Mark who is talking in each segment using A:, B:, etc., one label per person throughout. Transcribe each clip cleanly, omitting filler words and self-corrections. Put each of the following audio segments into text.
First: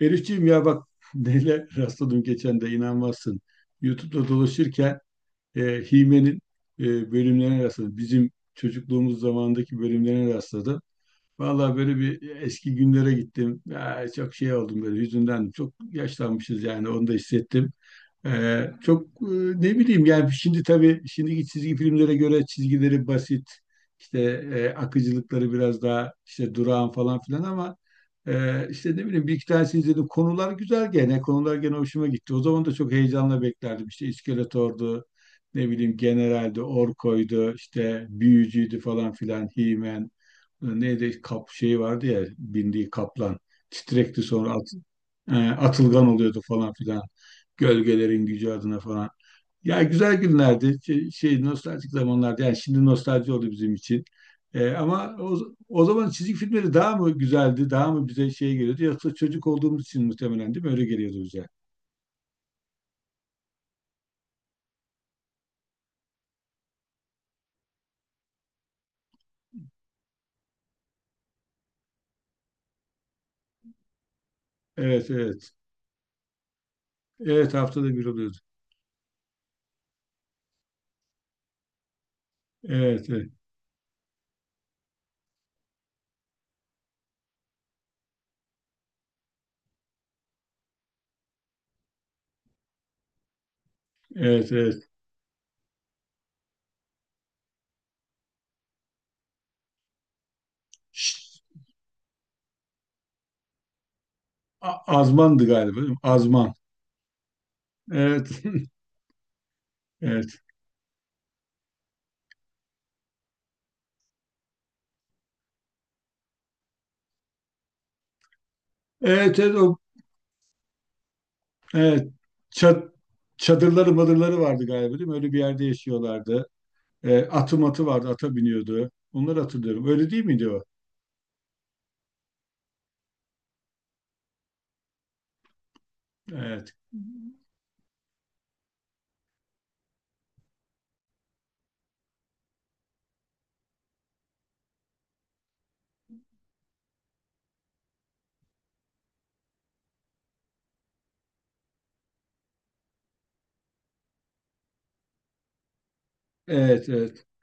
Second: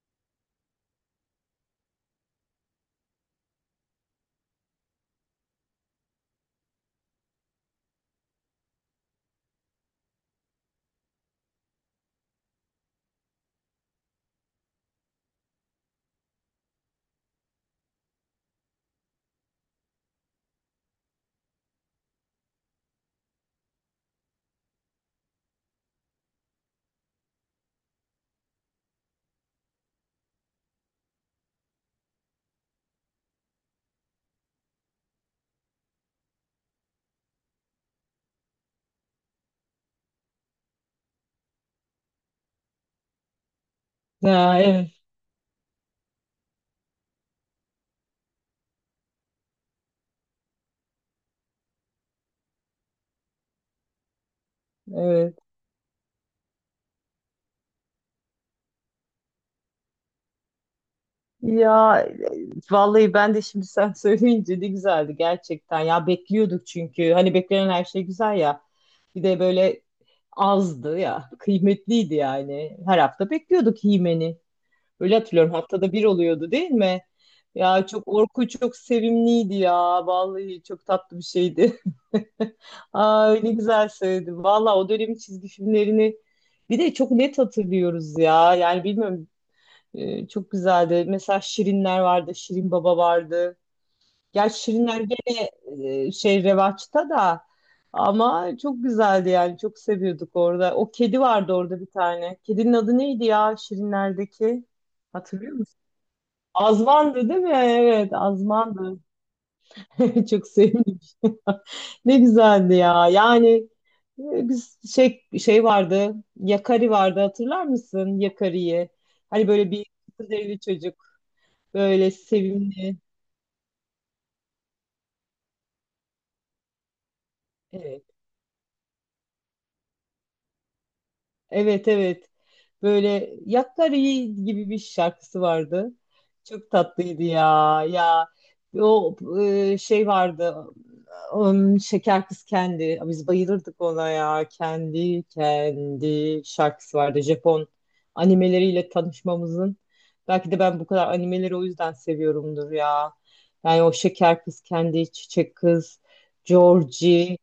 A: Elifciğim ya bak neyle rastladım geçen de inanmazsın. YouTube'da dolaşırken e, Hime'nin bölümlerine rastladım. Bizim çocukluğumuz zamanındaki bölümlerine rastladım. Vallahi böyle bir eski günlere gittim. Ya, çok şey oldum böyle yüzünden. Çok yaşlanmışız yani, onu da hissettim. Çok ne bileyim yani, şimdi tabii şimdiki çizgi filmlere göre çizgileri basit işte, akıcılıkları biraz daha işte durağan falan filan ama işte ne bileyim, bir iki tanesini izledim. Konular güzel, gene konular gene hoşuma gitti. O zaman da çok heyecanla beklerdim işte. İskeletor'du, ne bileyim, General'di, Orko'ydu, işte Büyücü'ydü falan filan, He-Man. Neydi, kap şeyi vardı ya bindiği, kaplan Titrekti, sonra
B: Ya, evet,
A: Atılgan oluyordu falan filan. Gölgelerin gücü adına falan. Ya, güzel günlerdi. Şey, şey, nostaljik zamanlardı. Yani şimdi nostalji oldu bizim için. Ama o,
B: evet.
A: o zaman çizgi filmleri daha mı güzeldi? Daha mı bize şey geliyordu? Yoksa çocuk olduğumuz için muhtemelen, değil mi? Öyle geliyordu bize.
B: Vallahi ben de şimdi sen söyleyince ne güzeldi gerçekten. Ya bekliyorduk çünkü. Hani beklenen her şey güzel ya. Bir de böyle azdı ya. Kıymetliydi yani. Her hafta bekliyorduk Himen'i.
A: Evet,
B: Öyle
A: evet.
B: hatırlıyorum. Haftada bir oluyordu değil mi?
A: Evet, haftada
B: Ya
A: bir
B: çok
A: oluyordu.
B: Orku çok sevimliydi ya. Vallahi çok tatlı bir şeydi.
A: Evet, evet,
B: Ay ne güzel söyledi. Valla o dönemin çizgi filmlerini bir de çok net hatırlıyoruz ya. Yani bilmiyorum. Çok güzeldi. Mesela Şirinler vardı, Şirin Baba vardı.
A: evet,
B: Gerçi
A: evet.
B: Şirinler gene şey revaçta da ama çok güzeldi yani çok seviyorduk orada. O kedi
A: Ş-
B: vardı orada bir tane. Kedinin adı neydi ya Şirinler'deki?
A: Azmandı
B: Hatırlıyor
A: galiba,
B: musun?
A: değil mi? Azman.
B: Azman'dı değil mi? Evet,
A: Evet,
B: Azman'dı.
A: evet.
B: Çok sevdim. Ne güzeldi ya. Yani, biz şey vardı. Yakari vardı hatırlar mısın? Yakari'yi.
A: Evet,
B: Hani
A: evet,
B: böyle
A: o,
B: bir kız evli çocuk.
A: evet.
B: Böyle
A: Çat,
B: sevimli.
A: çadırları madırları vardı galiba, değil mi? Öyle bir yerde yaşıyorlardı. Atı matı
B: Evet.
A: vardı, ata biniyordu. Onları hatırlıyorum. Öyle değil miydi o?
B: Evet, evet. Böyle Yakkari gibi bir şarkısı vardı. Çok
A: Evet.
B: tatlıydı ya. Ya o şey vardı. Şeker Kız Kendi. Biz bayılırdık ona ya. Kendi kendi şarkısı vardı. Japon animeleriyle tanışmamızın. Belki de ben bu kadar animeleri o yüzden seviyorumdur ya. Yani o Şeker Kız Kendi, Çiçek Kız,
A: Evet, evet.
B: Georgie.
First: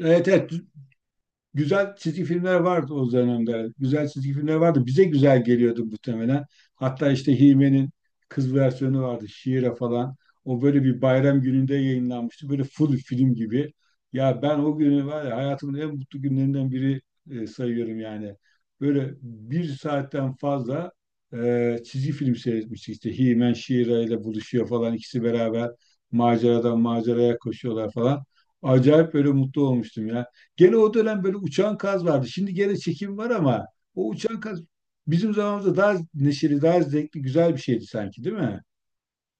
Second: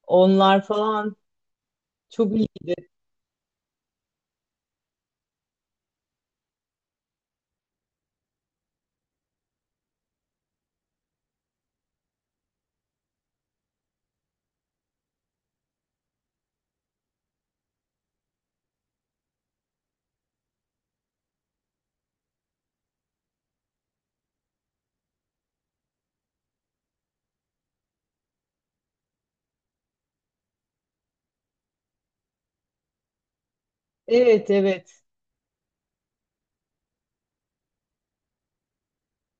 A: Evet, evet.
B: Onlar falan
A: Güzel çizgi
B: çok
A: filmler
B: iyiydi.
A: vardı o dönemde. Güzel çizgi filmler vardı. Bize güzel geliyordu muhtemelen. Hatta işte Hime'nin kız versiyonu vardı, Şiire falan. O böyle bir bayram gününde yayınlanmıştı, böyle full film gibi. Ya ben o günü, var ya, hayatımın en mutlu günlerinden biri sayıyorum yani. Böyle bir saatten fazla çizgi film seyretmiştik. İşte Himen Şiira ile buluşuyor falan, İkisi beraber maceradan maceraya koşuyorlar falan. Acayip böyle mutlu olmuştum ya. Gene o dönem böyle uçan kaz vardı. Şimdi gene çekim var ama o uçan
B: Evet,
A: kaz
B: evet.
A: bizim zamanımızda daha neşeli, daha zevkli, güzel bir şeydi sanki, değil mi?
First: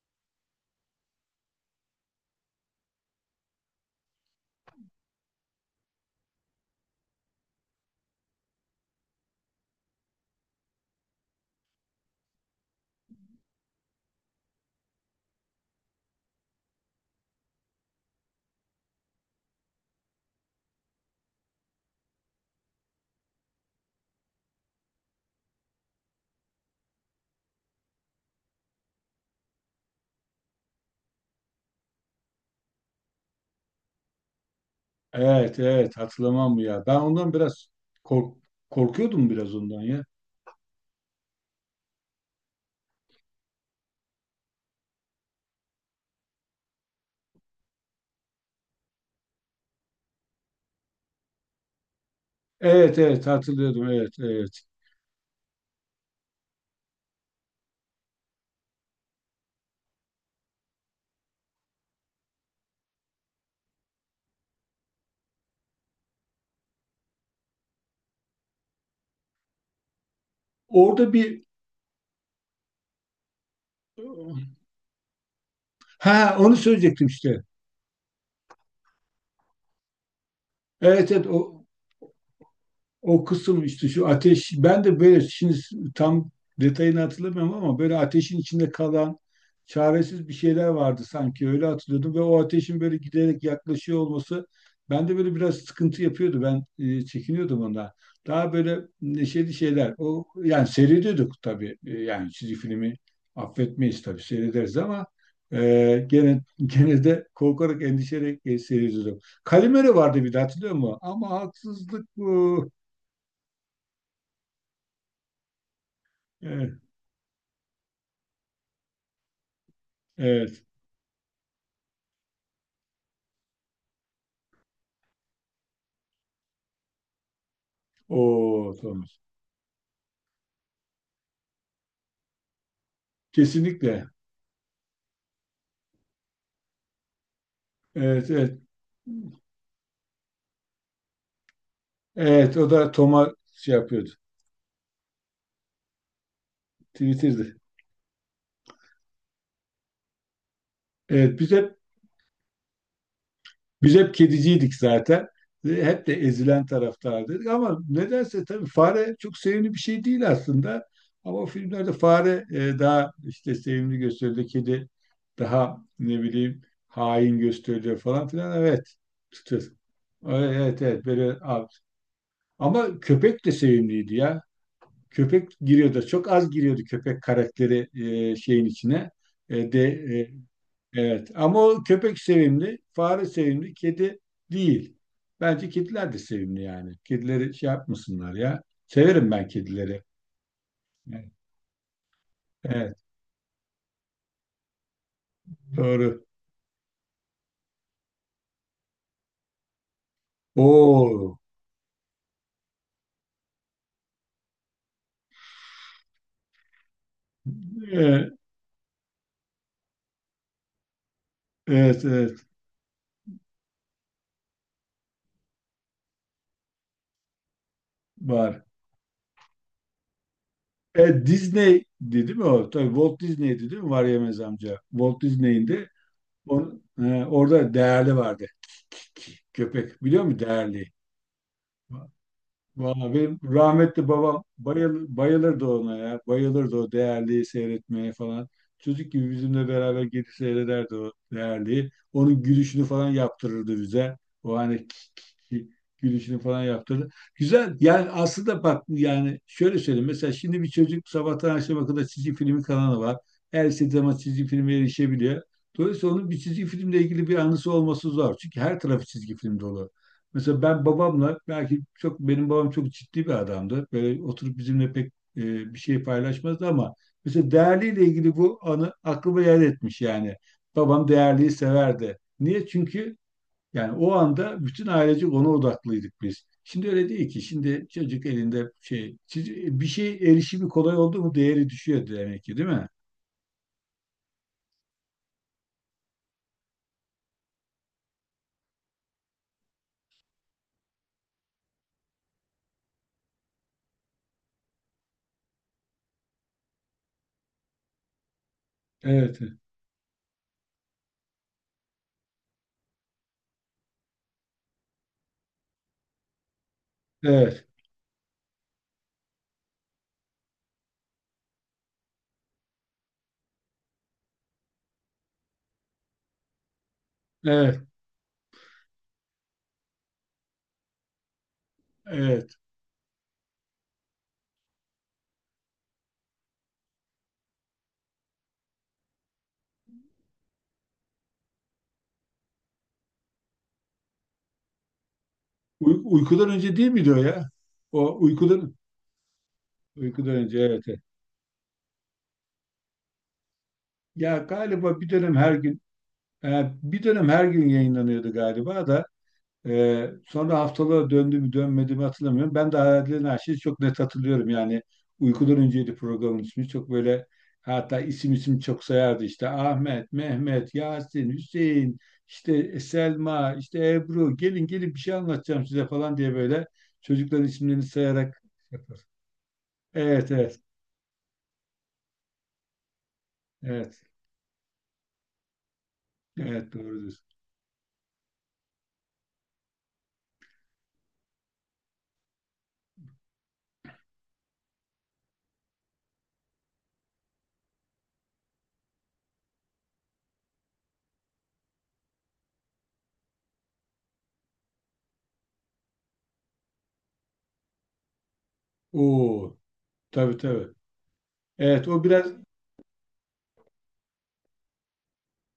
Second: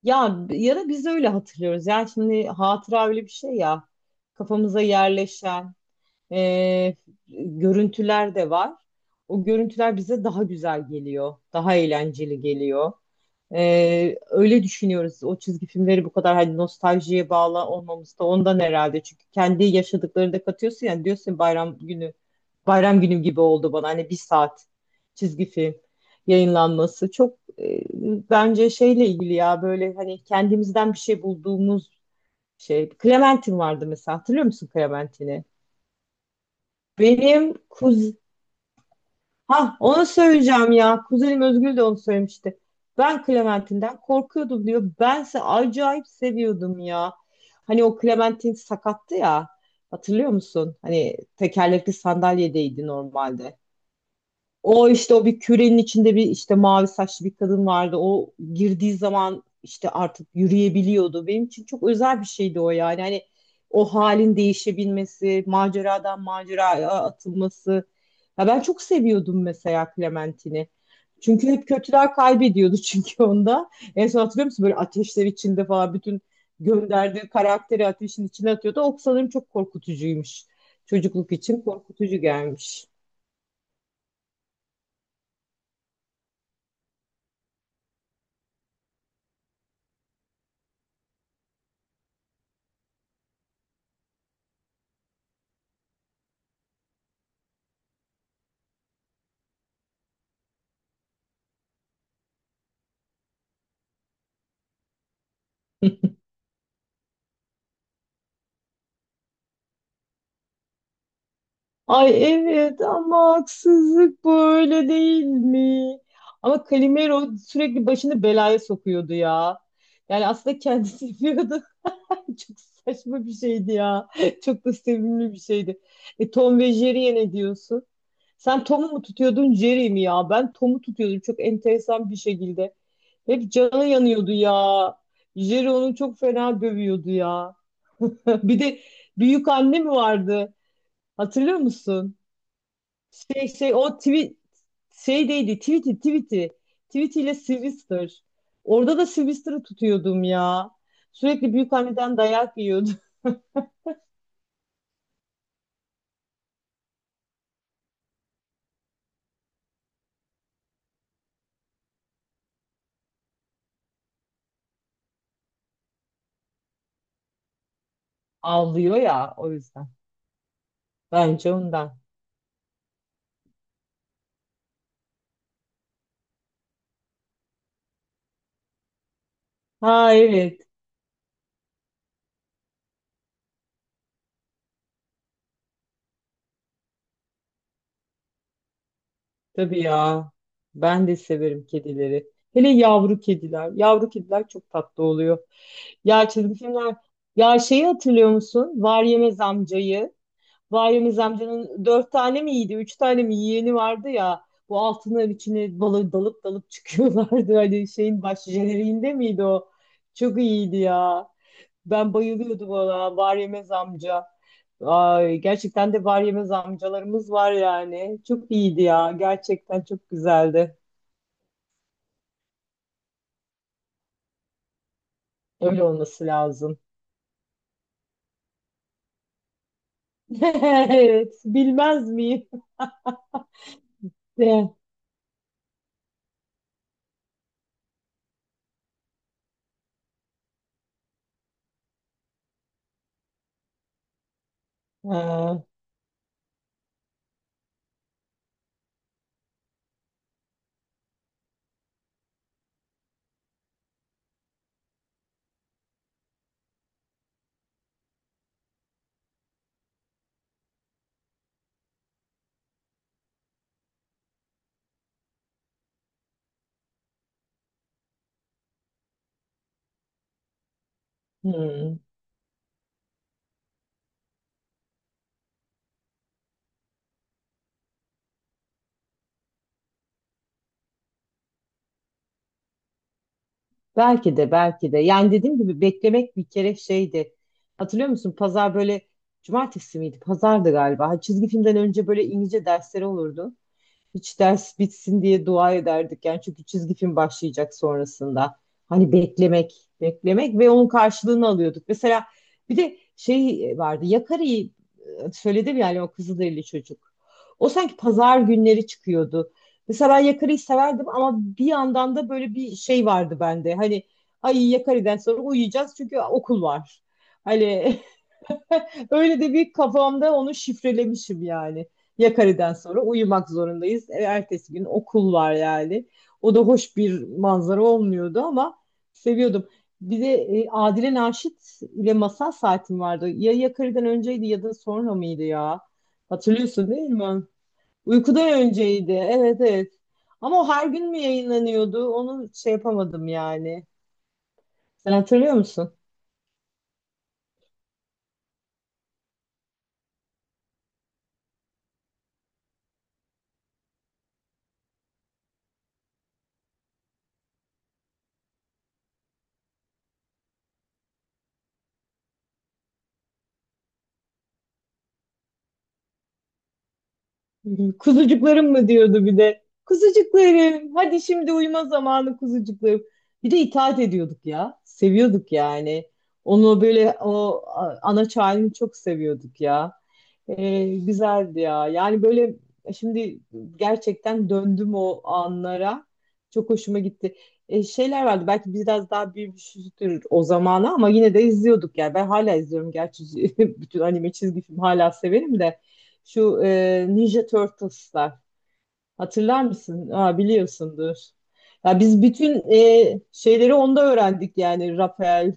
B: Ya ya da biz öyle hatırlıyoruz. Yani şimdi hatıra öyle bir şey ya. Kafamıza yerleşen e, görüntüler de var. O görüntüler bize daha güzel geliyor. Daha eğlenceli geliyor. Öyle düşünüyoruz. O çizgi filmleri bu kadar hani nostaljiye bağlı olmamız da ondan herhalde. Çünkü kendi yaşadıklarını da katıyorsun yani diyorsun bayram günü bayram günü gibi oldu bana hani bir saat çizgi film yayınlanması çok, bence şeyle ilgili ya böyle hani kendimizden bir şey bulduğumuz şey. Clementine vardı mesela hatırlıyor musun Clementine'i?
A: Evet, evet, hatırlamam mı ya? Ben ondan
B: Benim
A: biraz
B: kuz
A: kork korkuyordum biraz
B: Ha,
A: ondan ya.
B: onu söyleyeceğim ya. Kuzenim Özgül de onu söylemişti. Ben Clementine'den korkuyordum diyor. Bense acayip seviyordum ya. Hani o Clementine sakattı ya. Hatırlıyor musun? Hani tekerlekli sandalyedeydi
A: Evet, evet,
B: normalde.
A: hatırlıyordum. Evet, evet.
B: O işte o bir kürenin içinde bir işte mavi saçlı bir kadın vardı. O girdiği zaman işte artık yürüyebiliyordu. Benim için çok özel bir şeydi o yani. Hani o halin değişebilmesi, maceradan maceraya atılması. Ya ben çok seviyordum mesela Clementine'i.
A: Orada bir
B: Çünkü hep kötüler kaybediyordu çünkü onda. En son hatırlıyor musun böyle ateşler içinde falan bütün
A: Ha, onu söyleyecektim
B: gönderdiği
A: işte.
B: karakteri ateşin içine atıyordu. O sanırım çok korkutucuymuş.
A: Evet, evet,
B: Çocukluk için
A: o
B: korkutucu gelmiş.
A: O kısım işte şu ateş, ben de böyle şimdi tam detayını hatırlamıyorum ama böyle ateşin içinde kalan çaresiz bir şeyler vardı sanki, öyle hatırlıyordum ve o ateşin böyle giderek yaklaşıyor olması bende böyle biraz sıkıntı yapıyordu, ben çekiniyordum ondan. Daha böyle neşeli şeyler o yani seyrediyorduk tabii. Yani çizgi filmi affetmeyiz tabii, seyrederiz ama gene gene de korkarak, endişeyle seyrediyorduk. Kalimero vardı bir de, hatırlıyor musun? Ama haksızlık
B: Ay
A: bu.
B: evet ama haksızlık böyle değil mi? Ama
A: Evet,
B: Calimero sürekli başını belaya sokuyordu ya. Yani aslında
A: evet.
B: kendisi yapıyordu. Çok saçma bir şeydi ya. Çok da sevimli bir şeydi. Tom ve Jerry'e ne diyorsun? Sen
A: O
B: Tom'u mu
A: Thomas.
B: tutuyordun Jerry mi ya? Ben Tom'u tutuyordum çok enteresan bir şekilde. Hep canı
A: Kesinlikle.
B: yanıyordu ya. Jerry onu çok fena dövüyordu ya.
A: Evet,
B: Bir
A: evet.
B: de büyük anne mi vardı? Hatırlıyor musun?
A: Evet, o da Tom'a
B: Şey
A: şey
B: şey o
A: yapıyordu.
B: tweet şeydeydi tweet'iyle ile
A: Twitter'dı.
B: Sylvester. Orada da Sylvester'ı tutuyordum ya.
A: Evet, biz
B: Sürekli
A: hep
B: büyükanneden dayak yiyordu.
A: biz hep kediciydik zaten. Ve hep de ezilen taraftardık ama nedense, tabii fare çok sevimli bir şey değil aslında. Ama o filmlerde fare daha işte sevimli gösteriliyor, kedi daha ne bileyim hain gösteriliyor falan filan. Evet.
B: Ağlıyor ya o
A: Tutuyor.
B: yüzden.
A: Evet, evet, evet, böyle
B: Bence
A: abi.
B: ondan.
A: Ama köpek de sevimliydi ya. Köpek giriyordu. Çok az giriyordu köpek karakteri şeyin içine. E, de
B: Ha evet
A: evet. Ama o köpek sevimli, fare sevimli, kedi değil. Bence kediler de sevimli yani. Kedileri şey yapmasınlar ya. Severim ben
B: tabii
A: kedileri.
B: ya. Ben de
A: Evet,
B: severim kedileri. Hele
A: evet,
B: yavru kediler. Yavru kediler çok tatlı oluyor.
A: doğru.
B: Ya çizgi filmler. Ya şeyi hatırlıyor musun? Var Yemez amcayı. Bayram
A: Oo.
B: amcanın dört tane mi iyiydi, üç tane mi yeğeni vardı ya. Bu altınların içine balı dalıp dalıp çıkıyorlardı. Hani şeyin
A: E,
B: baş jeneriğinde miydi o? Çok iyiydi ya.
A: Evet,
B: Ben
A: evet
B: bayılıyordum ona. Var yemez amca. Ay, gerçekten de var yemez amcalarımız var yani. Çok
A: var.
B: iyiydi ya. Gerçekten çok güzeldi.
A: Disney değil mi o? Tabii Walt Disney'di, değil mi? Var Yemez amca. Walt Disney'in
B: Öyle
A: de
B: olması lazım.
A: orada Değerli vardı. Köpek, biliyor musun Değerli?
B: Evet, bilmez miyim?
A: Vallahi benim rahmetli babam
B: De.
A: bayılırdı ona ya. Bayılırdı o Değerli'yi seyretmeye falan. Çocuk gibi bizimle beraber gidip seyrederdi o Değerli'yi. Onun gülüşünü falan yaptırırdı bize. O hani
B: Ha,
A: gülüşünü falan yaptırdı. Güzel. Yani aslında bak, yani şöyle söyleyeyim. Mesela şimdi bir çocuk, sabahtan akşama kadar çizgi filmi kanalı var. Her istediği zaman çizgi filme erişebiliyor. Dolayısıyla onun bir çizgi filmle ilgili bir anısı olması zor. Çünkü her tarafı çizgi film dolu. Mesela ben babamla belki çok, benim babam çok ciddi bir adamdı. Böyle oturup bizimle pek e, bir şey paylaşmazdı ama mesela Değerli'yle ilgili bu anı aklıma yer etmiş yani. Babam Değerli'yi
B: hmm.
A: severdi. Niye? Çünkü yani o anda bütün ailece ona odaklıydık biz. Şimdi öyle değil ki. Şimdi çocuk elinde şey, bir şey, erişimi kolay oldu mu değeri düşüyor demek ki, değil mi?
B: Belki de belki de. Yani dediğim gibi beklemek bir kere şeydi. Hatırlıyor musun? Pazar böyle cumartesi miydi? Pazardı galiba. Çizgi filmden önce böyle İngilizce dersleri olurdu. Hiç ders bitsin diye dua ederdik yani çünkü çizgi film başlayacak sonrasında. Hani
A: Evet,
B: beklemek, beklemek ve onun karşılığını alıyorduk. Mesela bir de şey vardı. Yakari'yi, söyledim yani o Kızılderili çocuk.
A: evet,
B: O sanki pazar günleri çıkıyordu. Mesela ben Yakari'yi severdim ama bir yandan da böyle bir şey vardı bende. Hani ay Yakari'den sonra uyuyacağız çünkü okul var.
A: evet,
B: Hani öyle de bir kafamda onu şifrelemişim yani.
A: evet.
B: Yakarı'dan sonra uyumak zorundayız. Ertesi gün okul var yani. O da hoş bir manzara olmuyordu ama seviyordum. Bir de Adile Naşit ile masal saatim vardı. Ya Yakarı'dan önceydi ya da sonra mıydı ya?
A: Uykudan önce
B: Hatırlıyorsun
A: değil
B: değil
A: miydi o
B: mi?
A: ya? O
B: Uykudan
A: uykudan,
B: önceydi. Evet, evet.
A: uykudan önce,
B: Ama o
A: evet.
B: her
A: Evet.
B: gün mü yayınlanıyordu? Onu şey yapamadım yani.
A: Ya galiba
B: Sen hatırlıyor musun?
A: bir dönem her gün yayınlanıyordu galiba da. Sonra haftalığa döndü mü dönmedi mi hatırlamıyorum. Ben de Hayallerin Arşivi çok net hatırlıyorum. Yani uykudan önceydi programın ismi. Çok böyle, hatta isim isim çok sayardı, işte Ahmet, Mehmet, Yasin, Hüseyin, işte Selma, işte Ebru, gelin gelin bir şey anlatacağım size falan diye, böyle çocukların isimlerini sayarak
B: Kuzucuklarım mı
A: yapar.
B: diyordu bir de.
A: Evet, evet,
B: Kuzucuklarım, hadi şimdi uyuma zamanı kuzucuklarım. Bir de itaat
A: evet,
B: ediyorduk ya. Seviyorduk yani.
A: evet,
B: Onu böyle
A: doğrudur.
B: ana çağını çok seviyorduk ya. Güzeldi ya. Yani böyle şimdi gerçekten döndüm o anlara. Çok hoşuma gitti. Şeyler vardı belki biraz daha büyümüşüzdür o zamana ama yine de izliyorduk yani. Ben hala izliyorum gerçi bütün anime çizgi film hala severim de. Şu Ninja Turtles'lar.
A: Oo,
B: Hatırlar mısın?
A: tabii,
B: Aa,
A: tabii.
B: biliyorsundur.
A: Evet
B: Ya
A: o
B: biz
A: biraz
B: bütün şeyleri onda öğrendik yani. Rafael,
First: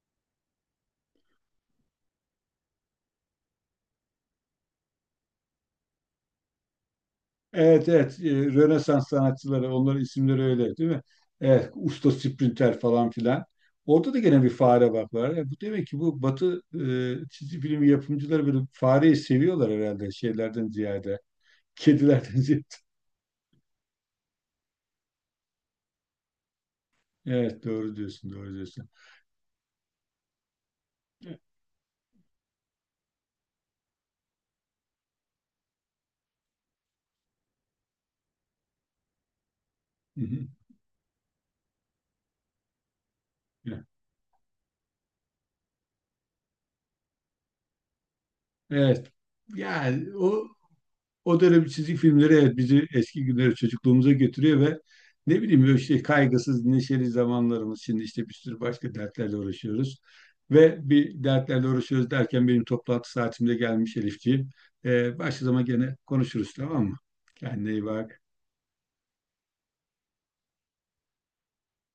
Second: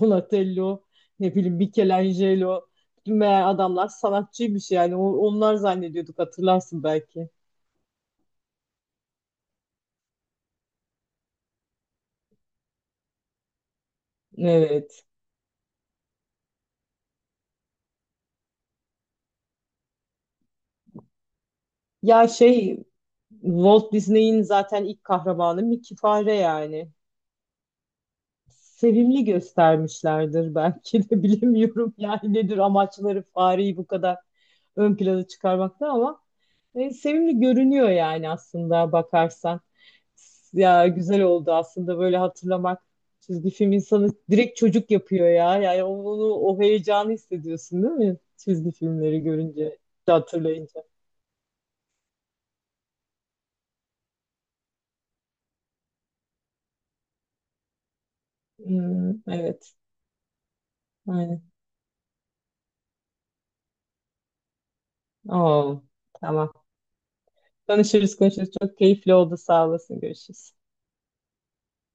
B: Donatello, ne bileyim Michelangelo. Bütün meğer adamlar sanatçıymış yani. Onlar zannediyorduk hatırlarsın belki.
A: Evet, evet, Rönesans sanatçıları, onların isimleri öyle, değil mi? Evet, usta sprinter falan filan. Orada da gene bir fare
B: Evet.
A: bak, var. Bu demek ki bu Batı çizgi film yapımcıları böyle fareyi seviyorlar herhalde şeylerden ziyade,
B: Ya
A: kedilerden ziyade.
B: şey Walt Disney'in zaten ilk kahramanı Mickey Fare yani.
A: Evet, doğru diyorsun, doğru diyorsun.
B: Sevimli göstermişlerdir belki de bilemiyorum yani nedir amaçları fareyi bu kadar ön plana çıkarmakta ama sevimli görünüyor yani aslında bakarsan.
A: Hı hı.
B: Ya güzel oldu aslında böyle hatırlamak. Çizgi film insanı direkt çocuk yapıyor ya. Yani onu o heyecanı hissediyorsun değil mi? Çizgi
A: Evet.
B: filmleri görünce,
A: Yani o
B: hatırlayınca.
A: O dönem çizgi filmleri, evet, bizi eski günlere, çocukluğumuza götürüyor ve ne bileyim böyle işte kaygısız neşeli zamanlarımız, şimdi işte bir sürü başka
B: Hmm,
A: dertlerle
B: evet.
A: uğraşıyoruz. Ve bir
B: Aynen.
A: dertlerle uğraşıyoruz derken benim toplantı saatimde gelmiş Elifciğim. Başka zaman
B: Oo,
A: gene konuşuruz,
B: tamam.
A: tamam mı? Kendine iyi
B: Konuşuruz
A: bak.
B: konuşuruz. Çok keyifli oldu. Sağ olasın. Görüşürüz.